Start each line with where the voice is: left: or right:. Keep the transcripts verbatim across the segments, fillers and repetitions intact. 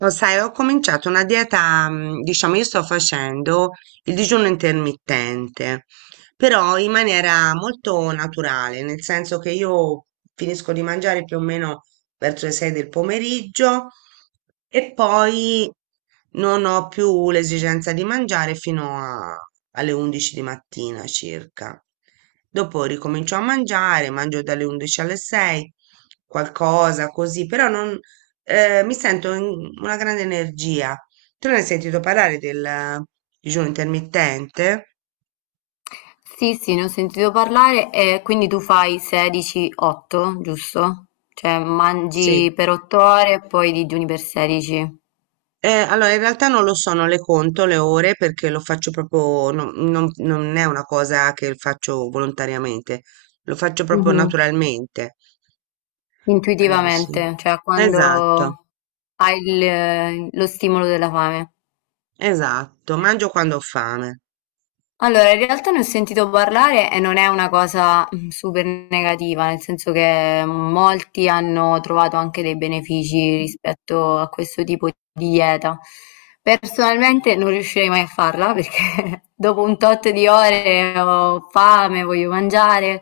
right: Lo sai, ho cominciato una dieta, mm, diciamo, io sto facendo il digiuno intermittente, però in maniera molto naturale, nel senso che io finisco di mangiare più o meno verso le sei del pomeriggio e poi non ho più l'esigenza di mangiare fino a- alle undici di mattina circa. Dopo ricomincio a mangiare, mangio dalle undici alle sei, qualcosa così, però non eh, mi sento in- una grande energia. Tu ne hai sentito parlare del digiuno intermittente?
left: Sì, sì, ne ho sentito parlare e quindi tu fai sedici otto, giusto? Cioè
right: Sì.
left: mangi per otto ore e poi digiuni per sedici.
right: Eh, allora, in realtà non lo so, non le conto le ore perché lo faccio proprio, no- non, non è una cosa che faccio volontariamente, lo faccio proprio
left: Mhm.
right: naturalmente. Eh, sì.
left: Intuitivamente, cioè
right: Esatto,
left: quando hai il- lo stimolo della fame.
right: esatto, mangio quando ho fame.
left: Allora, in realtà ne ho sentito parlare e non è una cosa mm, super negativa, nel senso che molti hanno trovato anche dei benefici rispetto a questo tipo di dieta. Personalmente non riuscirei mai a farla perché dopo un tot di ore ho fame, voglio mangiare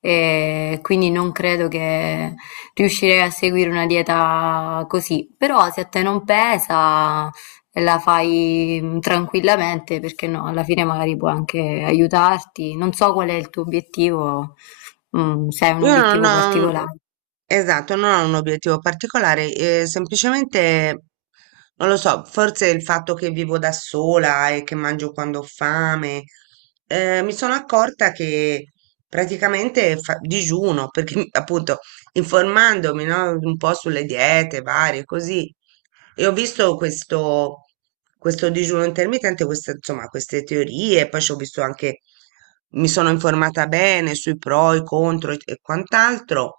left: e quindi non credo che riuscirei a seguire una dieta così. Però se a te non pesa, e la fai mm, tranquillamente, perché no, alla fine magari può anche aiutarti. Non so qual è il tuo obiettivo, mm, se hai un
right: Io non
left: obiettivo
right: ho.
left: particolare.
right: Esatto, non ho un obiettivo particolare, eh, semplicemente non lo so, forse il fatto che vivo da sola e che mangio quando ho fame, eh, mi sono accorta che praticamente fa- digiuno, perché appunto informandomi, no, un po' sulle diete varie, così, e ho visto questo, questo digiuno intermittente, queste, insomma, queste teorie, poi ci ho visto anche, mi sono informata bene sui pro, i contro e e quant'altro,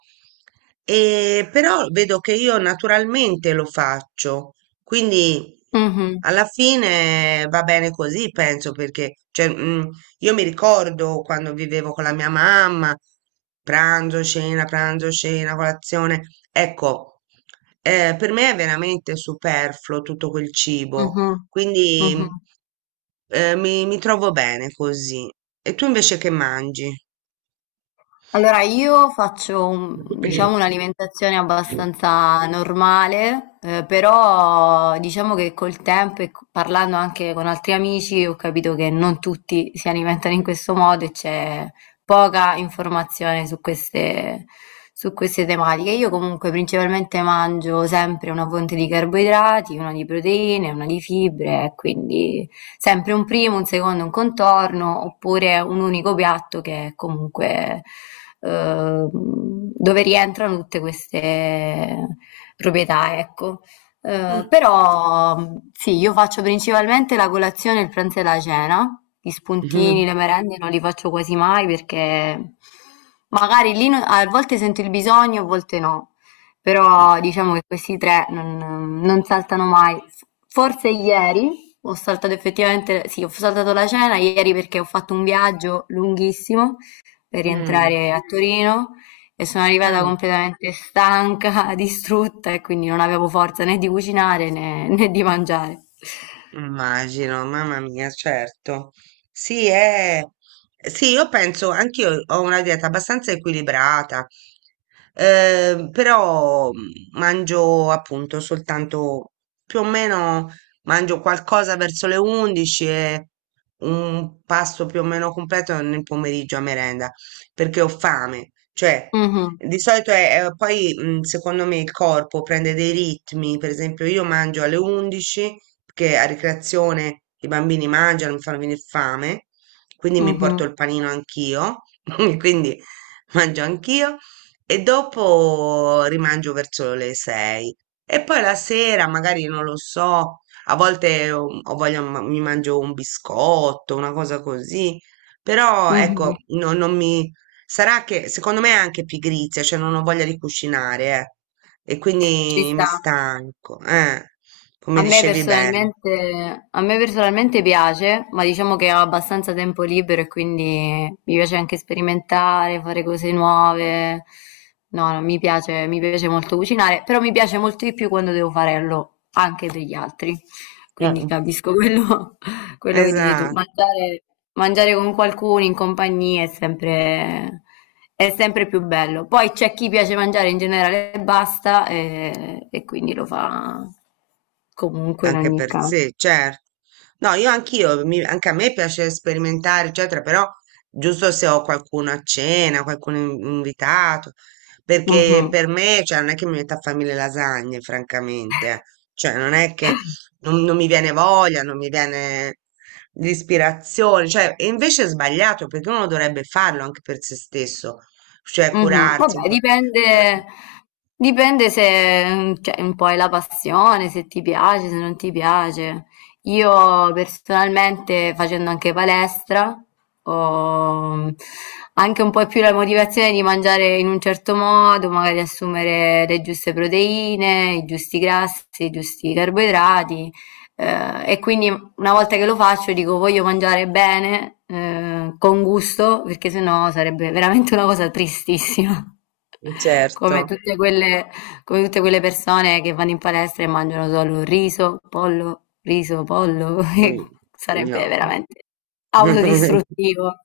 right: e però vedo che io naturalmente lo faccio, quindi
left: Mhm,
right: alla fine va bene così, penso, perché cioè, mm, io mi ricordo quando vivevo con la mia mamma, pranzo, cena, pranzo, cena, colazione. Ecco, eh, per me è veramente superfluo tutto quel cibo,
left: mhm, mhm.
right: quindi eh, mi, mi trovo bene così. E tu invece che mangi?
left: Allora, io faccio, un- diciamo, un'alimentazione abbastanza normale, eh, però diciamo che col tempo e co- parlando anche con altri amici ho capito che non tutti si alimentano in questo modo e c'è poca informazione su queste, su queste tematiche. Io comunque principalmente mangio sempre una fonte di carboidrati, una di proteine, una di fibre, e quindi sempre un primo, un secondo, un contorno, oppure un unico piatto che è comunque eh, dove rientrano tutte queste proprietà, ecco. Eh,
right: Mm.
left: però mh, sì, io faccio principalmente la colazione, il pranzo e la cena. Gli spuntini,
right: Mm.
left: le merende non li faccio quasi mai perché magari lì non- a volte sento il bisogno, a volte no. Però diciamo che questi tre non, non saltano mai. Forse ieri ho saltato effettivamente, sì, ho saltato la cena ieri perché ho fatto un viaggio lunghissimo per
right: Mm.
left: rientrare a Torino e sono arrivata
right: Mm.
left: completamente stanca, distrutta, e quindi non avevo forza né di cucinare né, né di mangiare.
right: Immagino, mamma mia, certo. Sì, è... sì, io penso, anch'io ho una dieta abbastanza equilibrata, eh, però mm, mangio appunto soltanto più o meno mangio qualcosa verso le undici e un pasto più o meno completo nel pomeriggio a merenda, perché ho fame, cioè
left: Mhm,
right: di solito è, è- poi mm, secondo me il corpo prende dei ritmi, per esempio io mangio alle undici perché a ricreazione i bambini mangiano, mi fanno venire fame, quindi mi porto
left: mhm,
right: il panino anch'io, quindi mangio anch'io e dopo rimangio verso le sei e poi la sera magari non lo so, a volte um, ho voglia, ma- mi mangio un biscotto, una cosa così, però ecco,
left: mhm.
right: no- non mi... Sarà che secondo me è anche pigrizia, cioè non ho voglia di cucinare, eh, e
left: Ci
right: quindi mi
left: sta.
right: stanco, eh. Come
left: A me
right: dicevi bene.
left: personalmente, a me personalmente piace, ma diciamo che ho abbastanza tempo libero e quindi mi piace anche sperimentare, fare cose nuove. No, no, mi piace, mi piace molto cucinare, però mi piace molto di più quando devo farlo anche per gli altri. Quindi
right: Eh,
left: capisco quello. Quello che dici tu,
right: Esatto,
left: mangiare, mangiare con qualcuno in compagnia è sempre, è sempre più bello. Poi c'è chi piace mangiare in generale e basta, e, e quindi lo fa comunque in
right: anche
left: ogni
right: per
left: caso.
right: sé, certo. No, io anch'io, mi- anche a me piace sperimentare, eccetera, però giusto se ho qualcuno a cena, qualcuno in- invitato, perché
left: Mhm.
right: per me, cioè, non è che mi metta a fare mille lasagne, francamente, eh. Cioè, non è che non, non mi viene voglia, non mi viene l'ispirazione, cioè, e invece è sbagliato, perché uno dovrebbe farlo anche per se stesso, cioè
left: Mh-mh.
right: curarsi un
left: Vabbè,
right: po'. Però-
left: dipende dipende se, mhmm, cioè un po' è la passione, se ti piace, se non ti piace. Io personalmente, facendo anche palestra, ho anche un po' più la motivazione di mangiare in un certo modo, magari assumere le giuste proteine, i giusti grassi, i giusti carboidrati, ehm, e quindi una volta che lo faccio dico voglio mangiare bene, eh, con gusto, perché sennò sarebbe veramente una cosa tristissima. Come
right: Certo.
left: tutte quelle, come tutte quelle persone che vanno in palestra e mangiano solo riso, pollo, riso, pollo, e
right: Mh,
left: sarebbe
right: no.
left: veramente autodistruttivo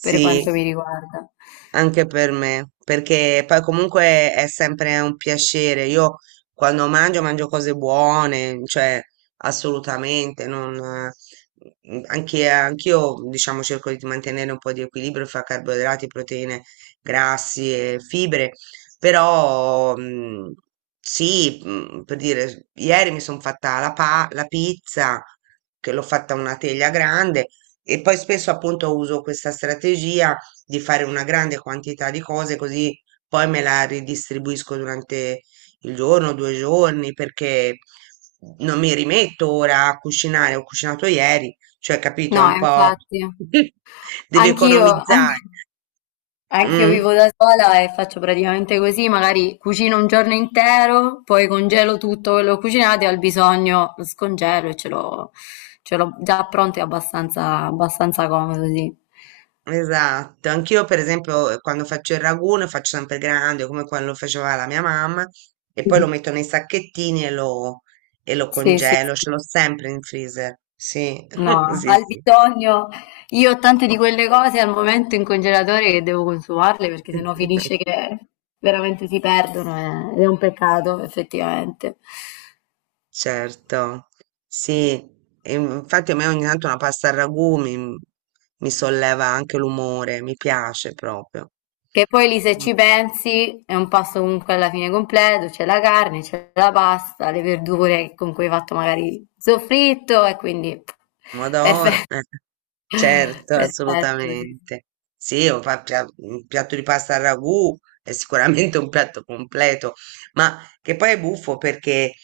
left: per quanto mi riguarda.
right: Anche per me, perché poi comunque è sempre un piacere. Io quando mangio, mangio cose buone, cioè assolutamente, non, eh, anche, anch'io diciamo cerco di mantenere un po' di equilibrio fra carboidrati, proteine, grassi e fibre, però mm, sì, mm, per dire, ieri mi sono fatta la, pa- la pizza, che l'ho fatta una teglia grande, e poi spesso appunto uso questa strategia di fare una grande quantità di cose così poi me la ridistribuisco durante il giorno, due giorni, perché non mi rimetto ora a cucinare, ho cucinato ieri, cioè capito, è
left: No,
right: un po'
left: infatti,
right: devi
left: anch'io, an-
right: economizzare.
left: anch'io
right: Mm,
left: vivo da sola e faccio praticamente così, magari cucino un giorno intero, poi congelo tutto quello che ho cucinato e al bisogno lo scongelo e ce l'ho ce l'ho già pronto e abbastanza, abbastanza comodo, sì.
right: esatto, anch'io per esempio eh, quando faccio il ragù ne faccio sempre grande come quello faceva la mia mamma e poi lo metto nei sacchettini e lo, e lo
left: Sì, sì,
right: congelo,
left: sì.
right: ce l'ho sempre in freezer. Sì,
left: No,
right: sì,
left: al
right: sì.
left: bisogno io ho tante di quelle cose al momento in congelatore che devo consumarle perché sennò finisce che veramente si perdono, eh, ed è un peccato effettivamente.
right: Certo, sì, e infatti a me ogni tanto una pasta al ragù mi, mi solleva anche l'umore, mi piace proprio.
left: Che poi lì, se
right: Mm,
left: ci pensi, è un pasto comunque alla fine completo, c'è la carne, c'è la pasta, le verdure con cui hai fatto magari il soffritto, e quindi
right: Pomodoro,
left: perfetto,
right: eh. Certo,
left: perfetto, sì.
right: assolutamente. Sì, o fa- pia- un piatto di pasta al ragù è sicuramente un piatto completo, ma che poi è buffo perché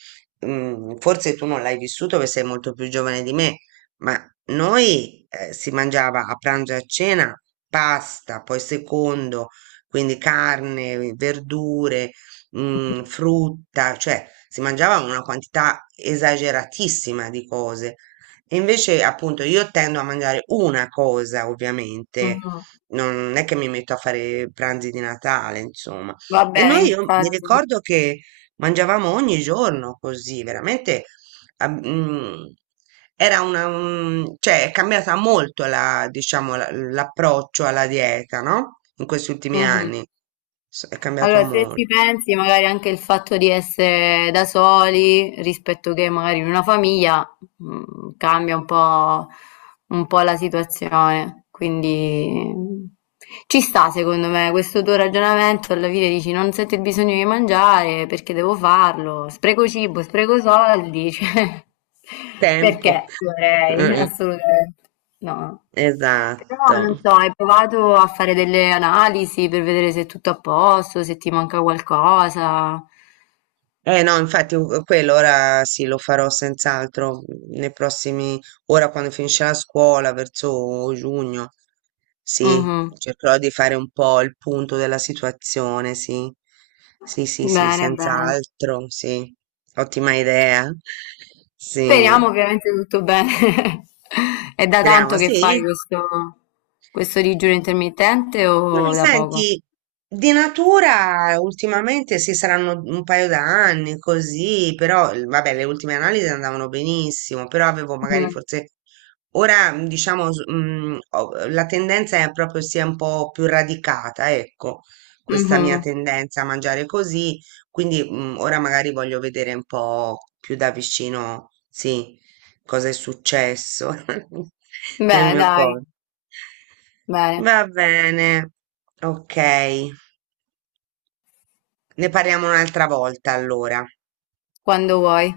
right: mm, forse tu non l'hai vissuto perché sei molto più giovane di me, ma noi eh, si mangiava a pranzo e a cena pasta, poi secondo, quindi carne, verdure, mm, frutta, cioè si mangiava una quantità esageratissima di cose. E invece, appunto, io tendo a mangiare una cosa, ovviamente,
left: Mhm.
right: non è che mi metto a fare pranzi di Natale, insomma. E
left: Vabbè,
right: noi, io mi
left: infatti.
right: ricordo che mangiavamo ogni giorno così, veramente, ah, mm, era una, un- cioè, è cambiata molto la, diciamo, la- l'approccio alla dieta, no? In questi ultimi
left: Mhm.
right: anni. S- È cambiato
left: Allora, se
right: molto.
left: ci pensi, magari anche il fatto di essere da soli rispetto che magari in una famiglia mhmm, cambia un po' un po' la situazione, quindi mm, ci sta secondo me questo tuo ragionamento, alla fine dici non sento il bisogno di mangiare perché devo farlo, spreco cibo, spreco soldi, cioè
right: Tempo.
left: perché dovrei?
right: Eh,
left: Assolutamente no. Però
right: esatto.
left: non so, hai provato a fare delle analisi per vedere se è tutto a posto, se ti manca qualcosa?
right: Eh no, infatti u- quello ora sì, lo farò senz'altro mm, nei prossimi, ora quando finisce la scuola, verso giugno, sì,
left: Mh-mh.
right: cercherò di fare un po' il punto della situazione, sì, sì, sì, sì,
left: Bene, bene.
right: senz'altro, sì, ottima idea, sì,
left: Speriamo ovviamente tutto bene. È da
right: speriamo,
left: tanto che fai
right: sì.
left: questo, questo digiuno intermittente
right: Mm,
left: o da poco?
right: Senti, di natura ultimamente sì, saranno un paio d'anni così, però eh, vabbè, le ultime analisi andavano benissimo, però avevo magari
left: Mhm,
right: forse ora mm, diciamo s- mm, ho- la tendenza è proprio sia un po' più radicata, ecco, questa mia
left: mhm.
right: tendenza a mangiare così, quindi mm, ora magari voglio vedere un po' più da vicino, sì, cosa è successo nel
left: Beh,
right: mio
left: dai,
right: corpo.
left: bene,
right: Va bene, ok. Ne parliamo un'altra volta allora.
left: quando vuoi.